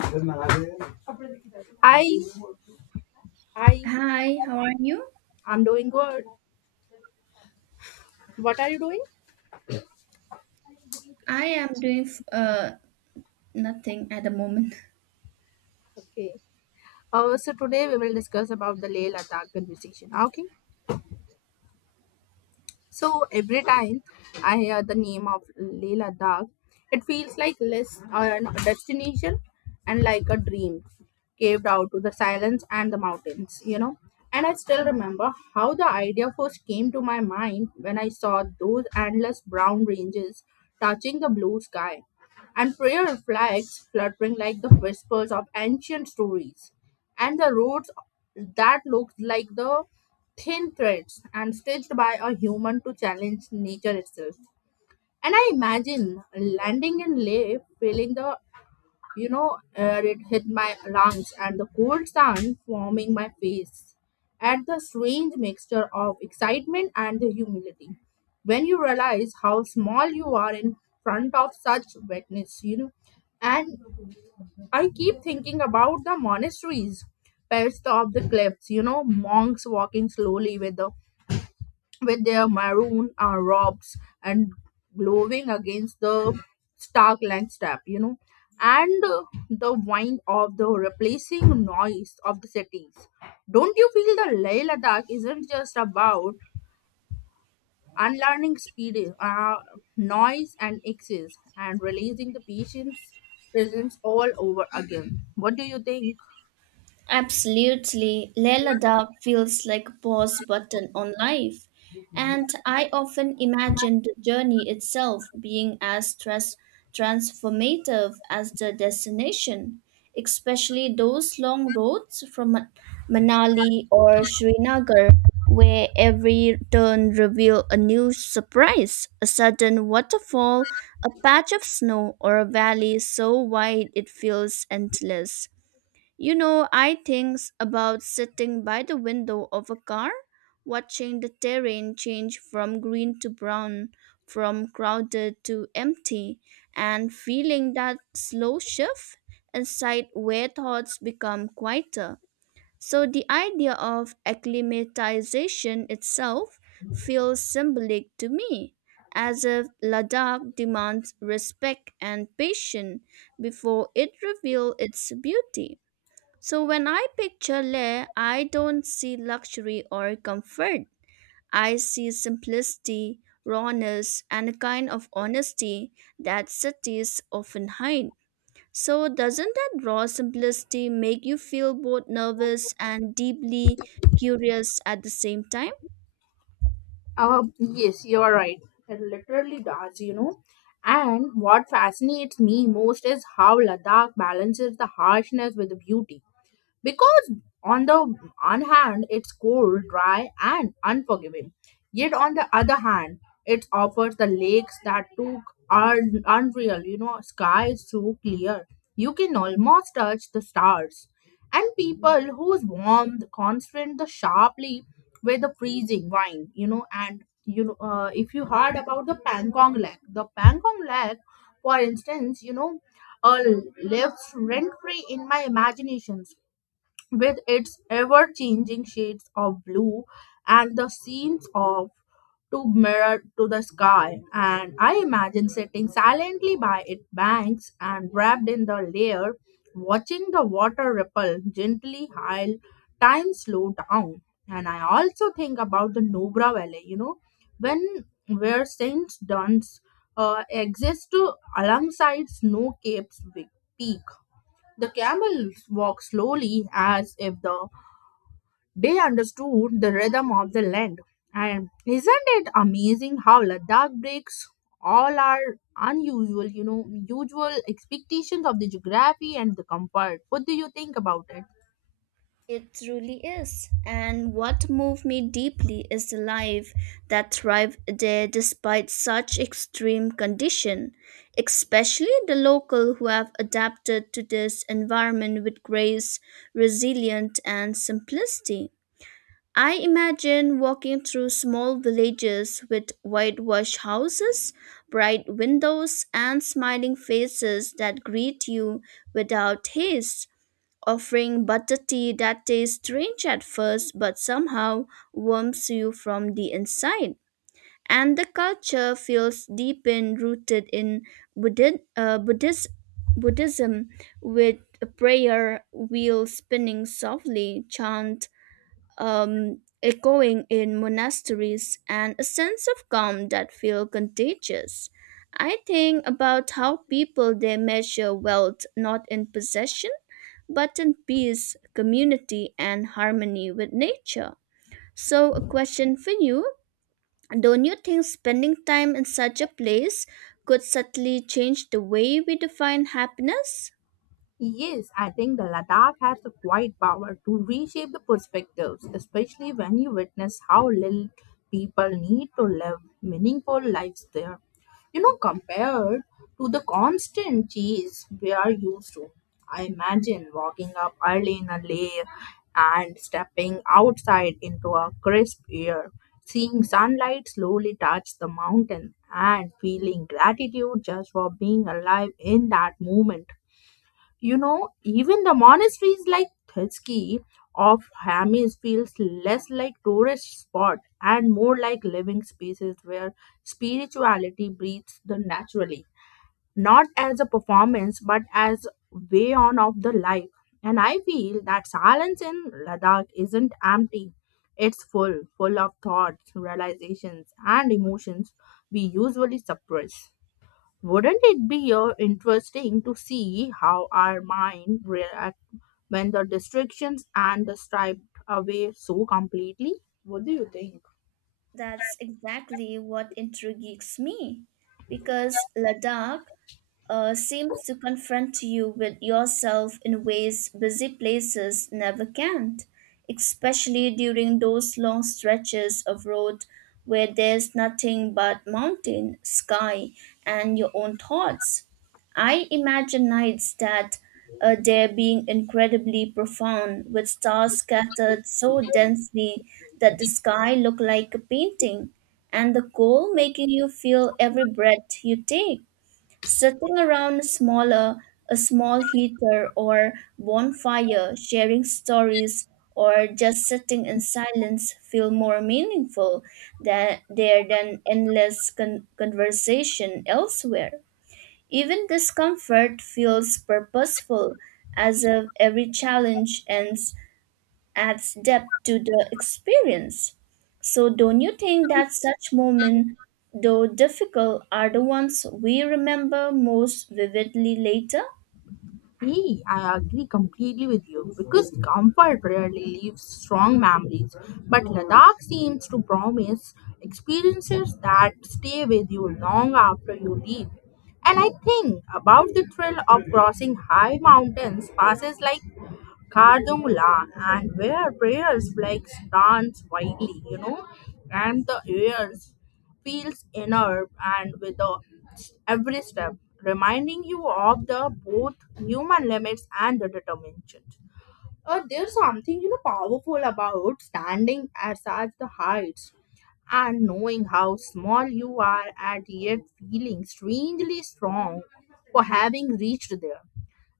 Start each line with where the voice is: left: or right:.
left: Hi, hi.
right: Hi, how are you?
left: I'm doing good. What are you doing?
right: I am doing nothing at the moment.
left: Okay. So today we will discuss about the Leh Ladakh conversation. Okay. So every time I hear the name of Leh Ladakh, it feels like less an destination and like a dream caved out to the silence and the mountains. You know. And I still remember how the idea first came to my mind when I saw those endless brown ranges touching the blue sky and prayer flags fluttering like the whispers of ancient stories, and the roads that look like the thin threads and stitched by a human to challenge nature itself. And I imagine landing in Leh, feeling the air it hit my lungs and the cold sun warming my face. At the strange mixture of excitement and the humility. When you realize how small you are in front of such wetness, you know. And I keep thinking about the monasteries, perched of the cliffs, you know, monks walking slowly with the with their maroon robes and glowing against the stark landscape, you know, and the whine of the replacing noise of the cities. Don't you feel the Leh Ladakh isn't just about unlearning speed, noise, and excess, and releasing the patient's presence all over again? What do you think?
right: Absolutely. Lela Dab feels like a pause button on life. And I often imagine the journey itself being as stress transformative as the destination, especially those long roads from Manali or Srinagar, where every turn reveal a new surprise, a sudden waterfall, a patch of snow, or a valley so wide it feels endless. You know, I think about sitting by the window of a car, watching the terrain change from green to brown, from crowded to empty, and feeling that slow shift inside where thoughts become quieter. So the idea of acclimatization itself feels symbolic to me, as if Ladakh demands respect and patience before it reveals its beauty. So when I picture Leh, I don't see luxury or comfort. I see simplicity, rawness, and a kind of honesty that cities often hide. So doesn't that raw simplicity make you feel both nervous and deeply curious at the same time?
left: Yes, you are right. It literally does, you know. And what fascinates me most is how Ladakh balances the harshness with the beauty because on the one hand it's cold dry and unforgiving, yet on the other hand it offers the lakes that took are unreal. You know, sky is so clear you can almost touch the stars, and people whose warmth constant the sharply with the freezing wine, you know. And you know, if you heard about the pankong lake for instance, you know, uh, lives rent free in my imagination with its ever changing shades of blue and the scenes of to mirror to the sky. And I imagine sitting silently by its banks and wrapped in the layer, watching the water ripple gently while time slow down. And I also think about the nubra valley, you know, when where saint duns exists to alongside snow cape's big peak, the camels walked slowly as if they understood the rhythm of the land. And isn't it amazing how Ladakh breaks all our unusual, you know, usual expectations of the geography and the comfort? What do you think about it?
right: It truly is. And what moved me deeply is the life that thrived there despite such extreme condition, especially the local who have adapted to this environment with grace, resilience and simplicity. I imagine walking through small villages with whitewashed houses, bright windows and smiling faces that greet you without haste offering butter tea that tastes strange at first but somehow warms you from the inside. And the culture feels deep in rooted in Buddhi- uh, Buddhist, Buddhism with prayer wheels spinning softly, chant echoing in monasteries and a sense of calm that feel contagious. I think about how people they measure wealth not in possession, but in peace, community, and harmony with nature. So, a question for you. Don't you think spending time in such a place could subtly change the way we define happiness?
left: Yes, I think the Ladakh has the quiet power to reshape the perspectives, especially when you witness how little people need to live meaningful lives there. You know, compared to the constant chase we are used to. I imagine walking up early in a lay and stepping outside into a crisp air, seeing sunlight slowly touch the mountain and feeling gratitude just for being alive in that moment. You know, even the monasteries like Thutski of Hamis feels less like tourist spot and more like living spaces where spirituality breathes the naturally, not as a performance but as way on of the life. And I feel that silence in Ladakh isn't empty. It's full, full of thoughts, realizations, and emotions we usually suppress. Wouldn't it be interesting to see how our mind react when the distractions and the striped away so completely? What do you think?
right: That's exactly what intrigues me. Because Ladakh seems to confront you with yourself in ways busy places never can, especially during those long stretches of road where there's nothing but mountain, sky, and your own thoughts. I imagine nights that there being incredibly profound, with stars scattered so densely that the sky looked like a painting, and the cold making you feel every breath you take. Sitting around a small heater or bonfire, sharing stories or just sitting in silence feel more meaningful than, there than endless conversation elsewhere. Even discomfort feels purposeful as if every challenge and adds depth to the experience. So, don't you think that such moments, though difficult, are the ones we remember most vividly later?
left: Hey, I agree completely with you because comfort rarely leaves strong memories. But Ladakh seems to promise experiences that stay with you long after you leave. And I think about the thrill of crossing high mountains passes like Kardung, and where prayers flags dance widely, you know, and the air feels inner and with the every step, reminding you of the both human limits and the determination. There's something, you know, powerful about standing at such the heights and knowing how small you are and yet feeling strangely strong for having reached there.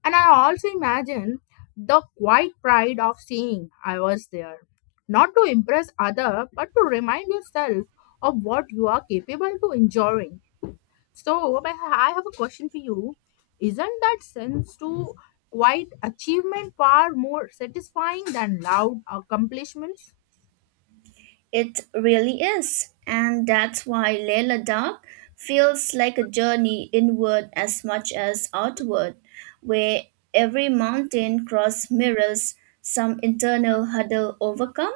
left: And I also imagine the quiet pride of saying I was there. Not to impress other, but to remind yourself of what you are capable to enduring. So but I have a question for you. Isn't that sense to quiet achievement far more satisfying than loud accomplishments?
right: It really is. And that's why Layla Dark feels like a journey inward as much as outward, where every mountain cross mirrors some internal hurdle overcome.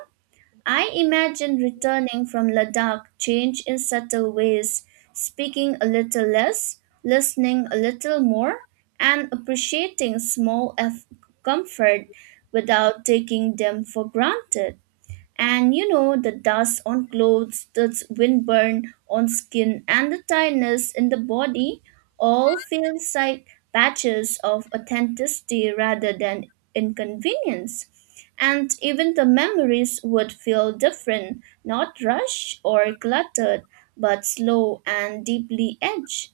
right: I imagine returning from Ladakh change in subtle ways, speaking a little less, listening a little more, and appreciating comfort without taking them for granted. And you know the dust on clothes, the windburn on skin, and the tiredness in the body all feels like patches of authenticity rather than inconvenience. And even the memories would feel different, not rushed or cluttered, but slow and deeply edged.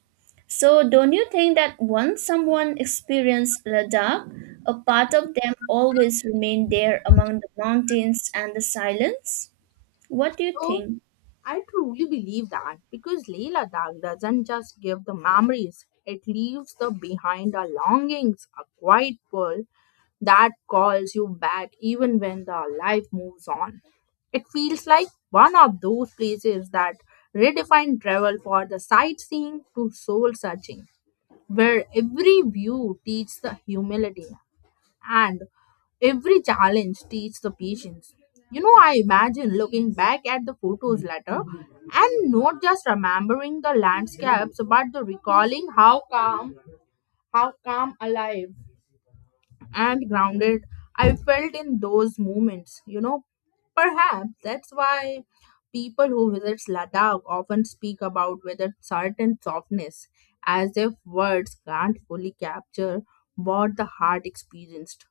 right: So, don't you think that once someone experienced Ladakh, a part of them always remained there among the mountains and the silence? What do you
left: So
right: think?
left: I truly believe that because Leh Ladakh doesn't just give the memories, it leaves the behind the longings, a quiet world that calls you back even when the life moves on. It feels like one of those places that redefine travel for the sightseeing to soul searching, where every view teaches the humility and every challenge teaches the patience. You know, I imagine looking back at the photos later and not just remembering the landscapes but the recalling how calm, alive, and grounded I felt in those moments. You know, perhaps that's why people who visit Ladakh often speak about with a certain softness, as if words can't fully capture what the heart experienced.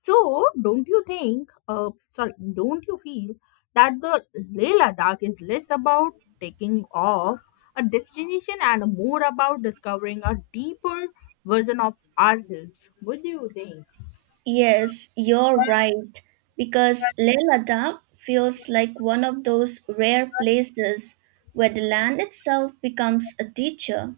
left: So, don't you think, sorry, don't you feel that the Leh Ladakh is less about taking off a destination and more about discovering a deeper version of ourselves? What do you think?
right: Yes, you're right. Because Leh Ladakh feels like one of those rare places where the land itself becomes a teacher,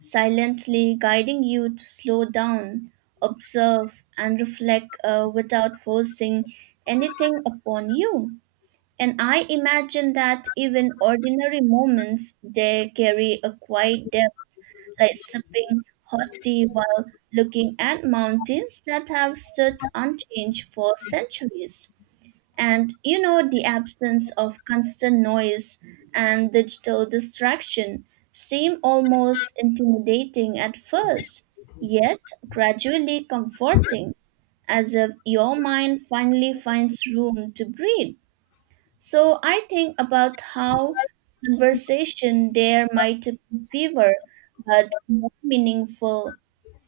right: silently guiding you to slow down, observe, and reflect without forcing anything upon you. And I imagine that even ordinary moments they carry a quiet depth, like sipping hot tea while looking at mountains that have stood unchanged for centuries. And you know, the absence of constant noise and digital distraction seem almost intimidating at first, yet gradually comforting, as if your mind finally finds room to breathe. So I think about how conversation there might be fewer but more meaningful,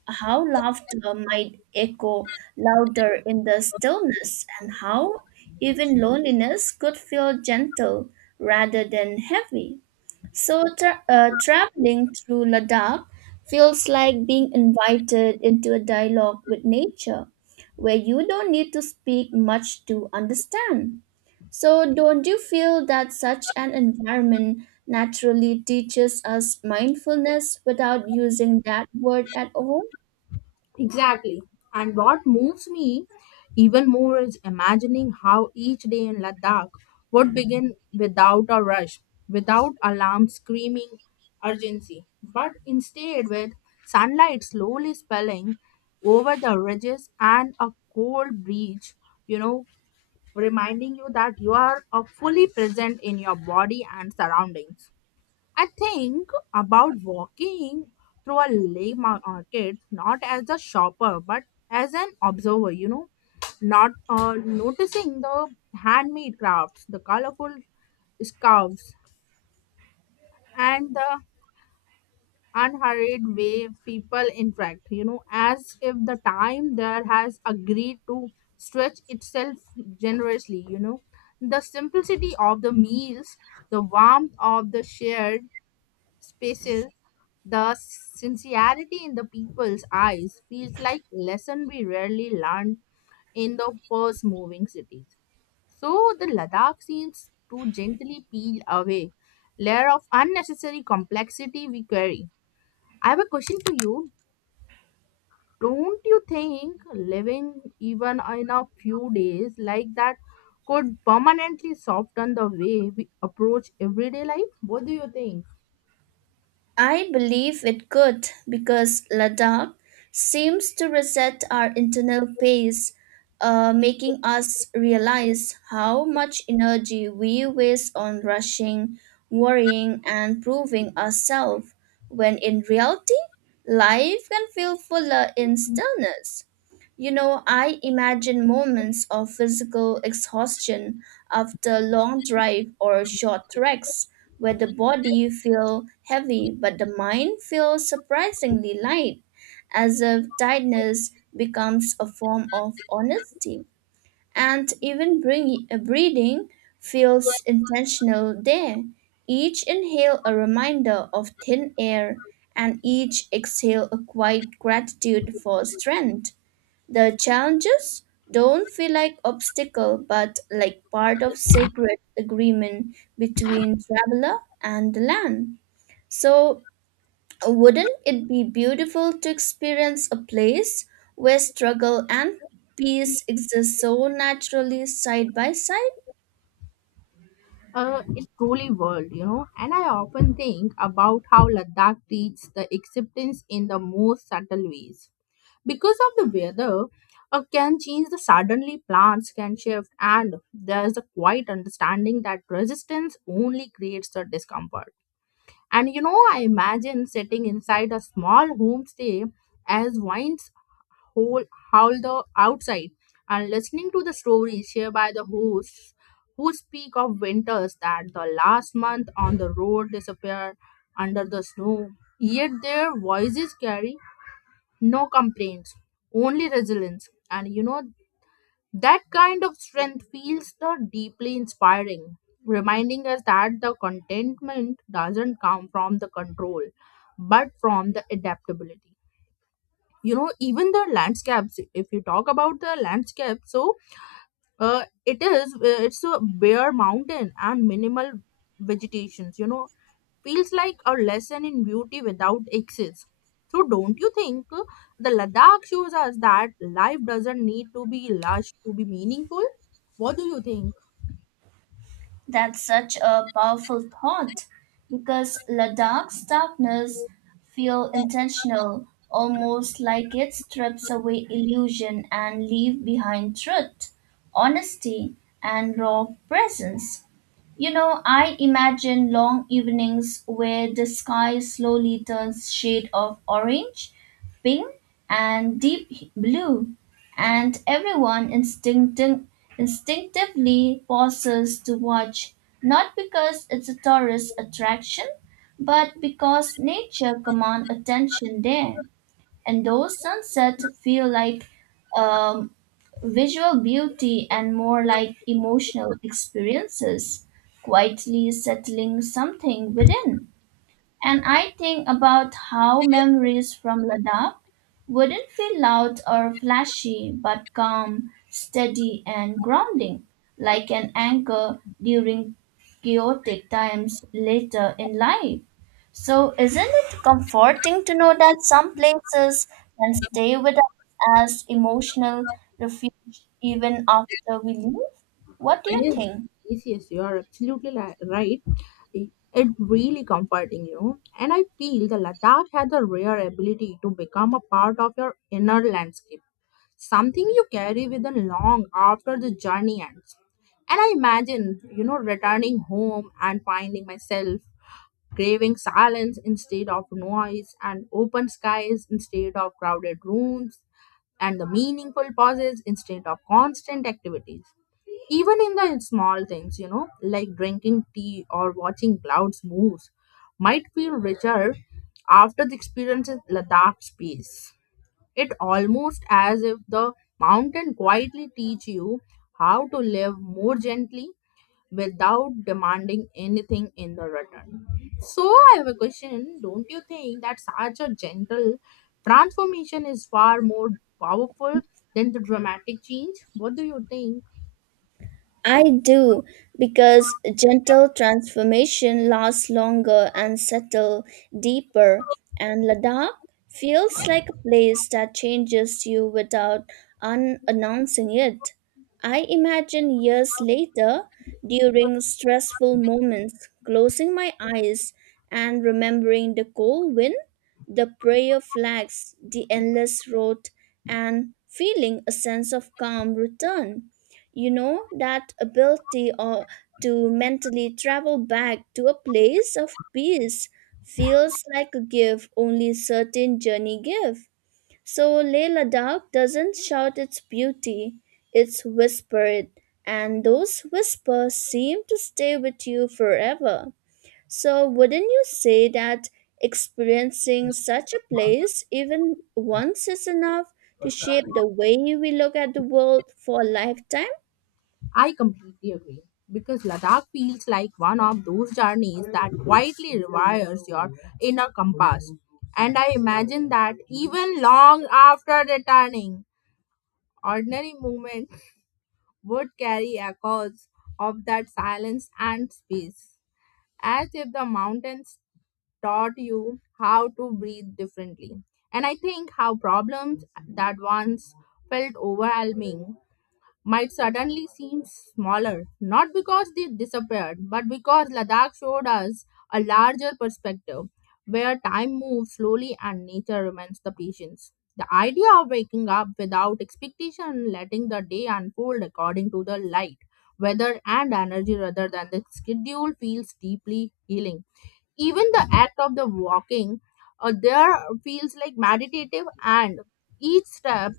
right: how laughter might echo louder in the stillness, and how even loneliness could feel gentle rather than heavy. So, traveling through Ladakh feels like being invited into a dialogue with nature where you don't need to speak much to understand. So, don't you feel that such an environment naturally teaches us mindfulness without using that word at all?
left: Exactly. And what moves me even more is imagining how each day in Ladakh would begin without a rush, without alarm screaming urgency, but instead with sunlight slowly spilling over the ridges and a cold breeze, you know, reminding you that you are fully present in your body and surroundings. I think about walking through a market not as a shopper but as an observer, you know, not noticing the handmade crafts, the colorful scarves, and the unhurried way people interact, you know, as if the time there has agreed to stretch itself generously, you know. The simplicity of the meals, the warmth of the shared spaces, the sincerity in the people's eyes feels like lesson we rarely learn in the first moving cities. So the Ladakh seems to gently peel away layer of unnecessary complexity we carry. I have a question for you. Don't you think living even in a few days like that could permanently soften the way we approach everyday life? What do you think?
right: I believe it could because Ladakh seems to reset our internal pace, making us realize how much energy we waste on rushing, worrying, and proving ourselves, when in reality, life can feel fuller in stillness. You know, I imagine moments of physical exhaustion after long drive or short treks where the body feels heavy but the mind feels surprisingly light, as if tiredness becomes a form of honesty. And even breathing feels intentional there. Each inhale a reminder of thin air and each exhale a quiet gratitude for strength. The challenges don't feel like obstacle but like part of sacred agreement between traveler and the land. So wouldn't it be beautiful to experience a place where struggle and peace exist so naturally side by side?
left: Is truly world, you know. And I often think about how Ladakh treats the acceptance in the most subtle ways. Because of the weather, can change the suddenly plants can shift, and there is a quiet understanding that resistance only creates the discomfort. And you know, I imagine sitting inside a small homestay as wine whole howl the outside, and listening to the stories shared by the hosts who speak of winters that the last month on the road disappear under the snow, yet their voices carry no complaints, only resilience. And you know, that kind of strength feels the deeply inspiring, reminding us that the contentment doesn't come from the control but from the adaptability. You know, even the landscapes, if you talk about the landscape, so it's a bare mountain and minimal vegetations, you know, feels like a lesson in beauty without excess. So don't you think, the ladakh shows us that life doesn't need to be lush to be meaningful? What do you think?
right: That's such a powerful thought because Ladakh's darkness feel intentional, almost like it strips away illusion and leave behind truth, honesty, and raw presence. You know, I imagine long evenings where the sky slowly turns shade of orange, pink, and deep blue, and everyone instinctively pauses to watch, not because it's a tourist attraction, but because nature commands attention there. And those sunsets feel like um, visual beauty and more like emotional experiences, quietly settling something within. And I think about how memories from Ladakh wouldn't feel loud or flashy, but calm, steady, and grounding, like an anchor during chaotic times later in life. So, isn't it comforting to know that some places can stay with us as emotional refuge even after we leave? What do you
left: Yes,
right: think?
left: yes, yes, you are absolutely right. It really comforting, you know. And I feel the Ladakh has a rare ability to become a part of your inner landscape, something you carry with you long after the journey ends. And I imagine, you know, returning home and finding myself craving silence instead of noise and open skies instead of crowded rooms and the meaningful pauses instead of constant activities. Even in the small things, you know, like drinking tea or watching clouds move might feel richer after the experience in ladakh space. It almost as if the mountain quietly teach you how to live more gently without demanding anything in the return. So I have a question, don't you think that such a gentle transformation is far more powerful than the dramatic change? What do you think?
right: I do because gentle transformation lasts longer and settle deeper, and Ladakh feels like a place that changes you without announcing it. I imagine years later during stressful moments closing my eyes and remembering the cold wind, the prayer flags, the endless road, and feeling a sense of calm return. You know, that ability or to mentally travel back to a place of peace feels like a gift only certain journey give. So Leh Ladakh doesn't shout its beauty, it's whispered, and those whispers seem to stay with you forever. So wouldn't you say that experiencing such a place even once is enough to shape the way we look at the world for a lifetime?
left: I completely agree because Ladakh feels like one of those journeys that quietly rewires your inner compass. And I imagine that even long after returning, ordinary movement would carry echoes of that silence and space, as if the mountains taught you how to breathe differently. And I think how problems that once felt overwhelming might suddenly seem smaller, not because they disappeared, but because Ladakh showed us a larger perspective where time moves slowly and nature remains the patience. The idea of waking up without expectation, letting the day unfold according to the light, weather, and energy rather than the schedule feels deeply healing. Even the act of the walking there feels like meditative and each step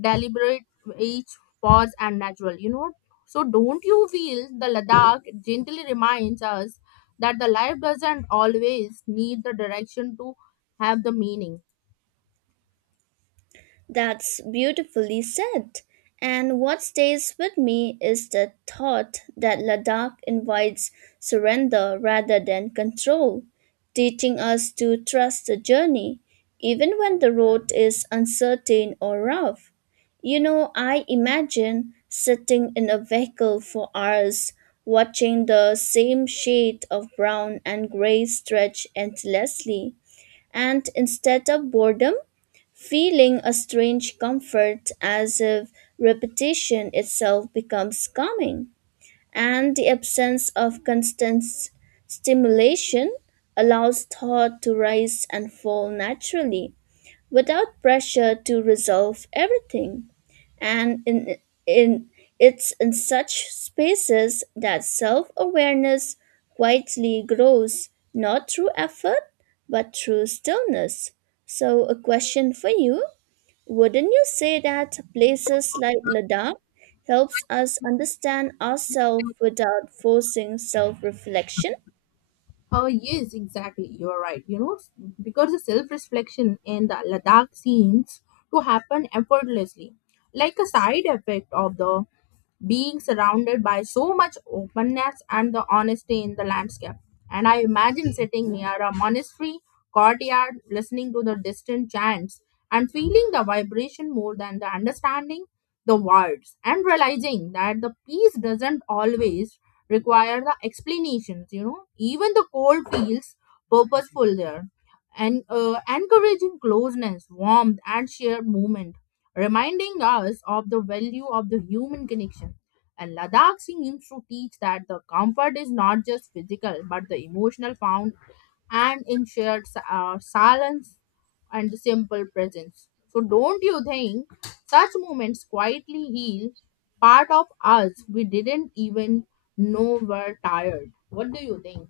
left: deliberate, each pause and natural. So don't you feel the Ladakh gently reminds us that the life doesn't always need the direction to have the meaning?
right: That's beautifully said. And what stays with me is the thought that Ladakh invites surrender rather than control, teaching us to trust the journey, even when the road is uncertain or rough. You know, I imagine sitting in a vehicle for hours, watching the same shade of brown and gray stretch endlessly. And instead of boredom, feeling a strange comfort as if repetition itself becomes calming, and the absence of constant stimulation allows thought to rise and fall naturally without pressure to resolve everything. And in it's in such spaces that self awareness quietly grows, not through effort but through stillness. So, a question for you. Wouldn't you say that places like Ladakh helps us understand ourselves without forcing self-reflection?
left: Oh yes, exactly, you're right. Because the self-reflection in the Ladakh seems to happen effortlessly, like a side effect of the being surrounded by so much openness and the honesty in the landscape. And I imagine sitting near a monastery courtyard, listening to the distant chants and feeling the vibration more than the understanding the words, and realizing that the peace doesn't always require the explanations. You know, even the cold feels purposeful there, and encouraging closeness, warmth, and shared movement, reminding us of the value of the human connection. And Ladakh seems to teach that the comfort is not just physical but the emotional found and in shared silence and the simple presence. So, don't you think such moments quietly heal part of us we didn't even know were tired? What do you think?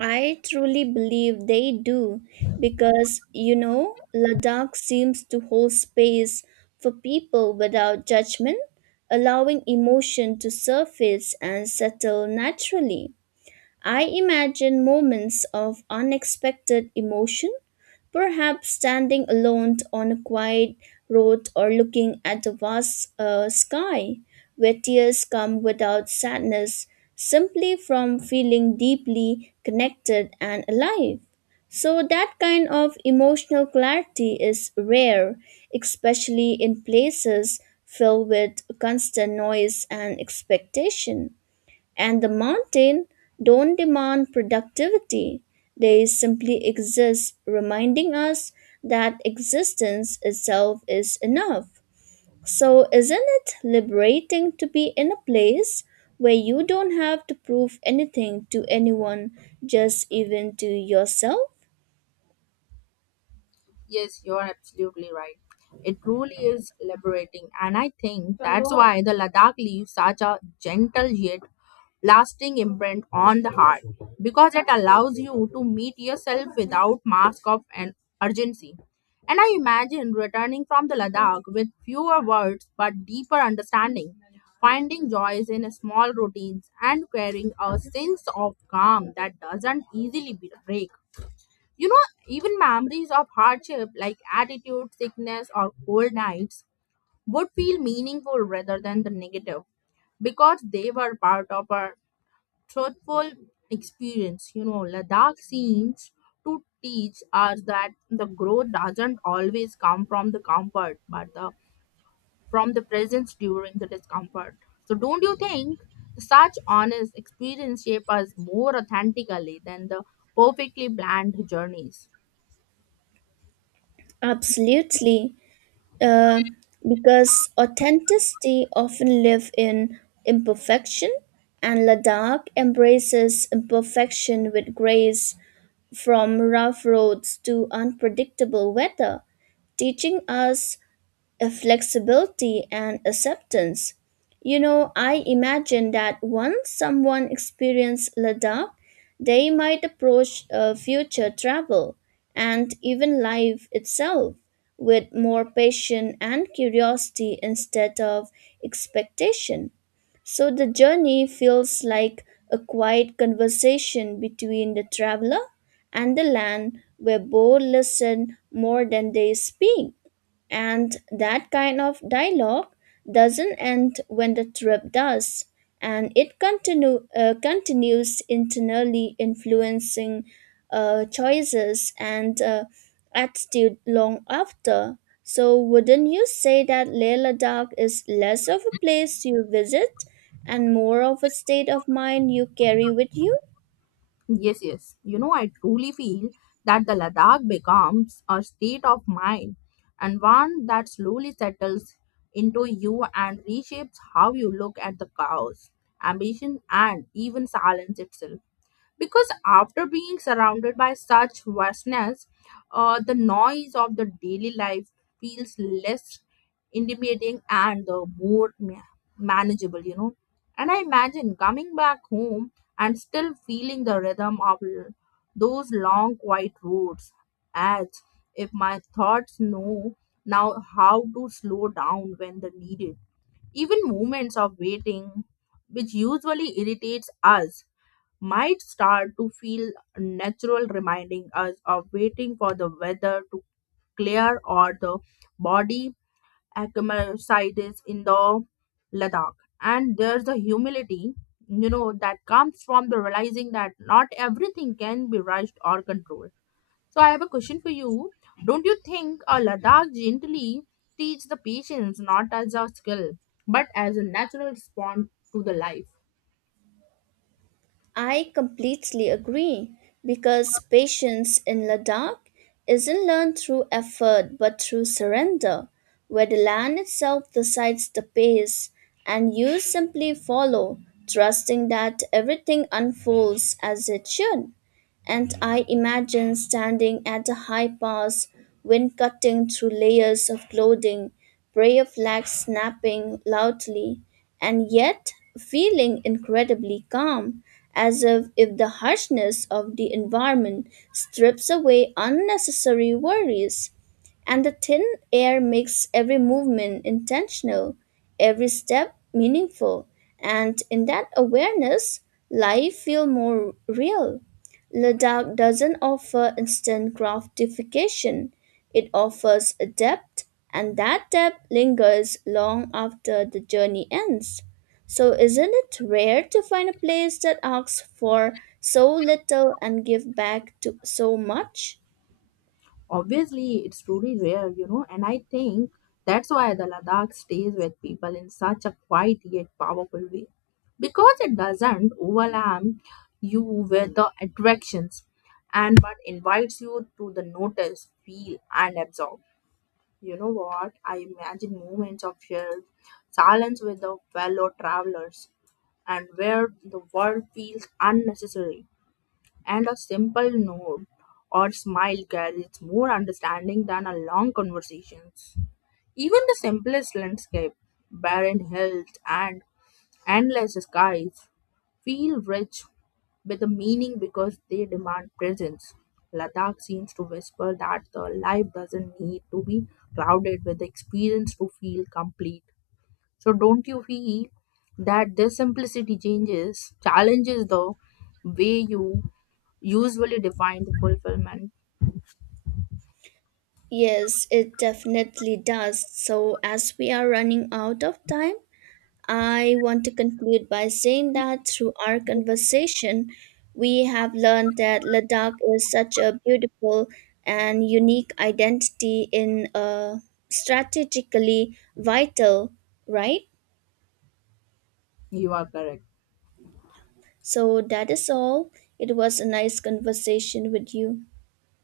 right: I truly believe they do because you know Ladakh seems to hold space for people without judgment, allowing emotion to surface and settle naturally. I imagine moments of unexpected emotion, perhaps standing alone on a quiet road or looking at the vast sky, where tears come without sadness, simply from feeling deeply connected and alive. So, that kind of emotional clarity is rare, especially in places filled with constant noise and expectation. And the mountain don't demand productivity. They simply exist, reminding us that existence itself is enough. So, isn't it liberating to be in a place where you don't have to prove anything to anyone, just even to yourself?
left: Yes, you are absolutely right. It truly is liberating, and I think that's why the Ladakh leaves such a gentle yet lasting imprint on the heart, because it allows you to meet yourself without mask of an urgency. And I imagine returning from the Ladakh with fewer words but deeper understanding, finding joys in small routines and carrying a sense of calm that doesn't easily be break. You know, even memories of hardship like attitude, sickness, or cold nights would feel meaningful rather than the negative because they were part of a truthful experience. You know, Ladakh seems to teach us that the growth doesn't always come from the comfort, but the from the presence during the discomfort. So, don't you think such honest experience shape us more authentically than the perfectly planned journeys?
right: Absolutely. uh, because authenticity often live in imperfection, and ladakh embraces imperfection with grace, from rough roads to unpredictable weather, teaching us a flexibility and acceptance. You know, I imagine that once someone experiences Ladakh, they might approach future travel and even life itself with more patience and curiosity instead of expectation. So the journey feels like a quiet conversation between the traveler and the land where both listen more than they speak. And that kind of dialogue doesn't end when the trip does, and it continues internally, influencing choices and attitude long after. So, wouldn't you say that Leila Dark is less of a place you visit and more of a state of mind you carry with you?
left: Yes, yes. You know, I truly feel that the Ladakh becomes a state of mind, and one that slowly settles into you and reshapes how you look at the chaos, ambition, and even silence itself, because after being surrounded by such vastness, the noise of the daily life feels less intimidating and manageable, you know. And I imagine coming back home and still feeling the rhythm of those long, quiet roads, as if my thoughts know now how to slow down when they're needed. Even moments of waiting, which usually irritates us, might start to feel natural, reminding us of waiting for the weather to clear or the body acclimatizes in the Ladakh. And there's a humility, you know, that comes from the realizing that not everything can be rushed or controlled. So I have a question for you. Don't you think a Ladakh gently teach the patience not as a skill, but as a natural response to the life?
right: I completely agree because patience in Ladakh isn't learned through effort but through surrender, where the land itself decides the pace and you simply follow, trusting that everything unfolds as it should. And I imagine standing at a high pass, wind cutting through layers of clothing, prayer flags snapping loudly, and yet feeling incredibly calm, as if the harshness of the environment strips away unnecessary worries. And the thin air makes every movement intentional, every step meaningful, and in that awareness, life feels more real. Ladakh doesn't offer instant gratification. It offers a depth, and that depth lingers long after the journey ends. So, isn't it rare to find a place that asks for so little and give back to so much?
left: Obviously it's truly rare, you know, and I think that's why the Ladakh stays with people in such a quiet yet powerful way, because it doesn't overwhelm you with the attractions and but invites you to the notice, feel and absorb. You know what, I imagine moments of shared silence with the fellow travelers, and where the world feels unnecessary and a simple nod or smile carries more understanding than a long conversations. Even the simplest landscape, barren hills and endless skies, feel rich with a meaning because they demand presence. Ladakh seems to whisper that the life doesn't need to be crowded with experience to feel complete. So don't you feel that this simplicity changes, challenges the way you usually define the fulfillment?
right: Yes, it definitely does. So, as we are running out of time, I want to conclude by saying that through our conversation, we have learned that Ladakh is such a beautiful and unique identity in a strategically vital, right?
left: You are correct.
right: So that is all. It was a nice conversation with you.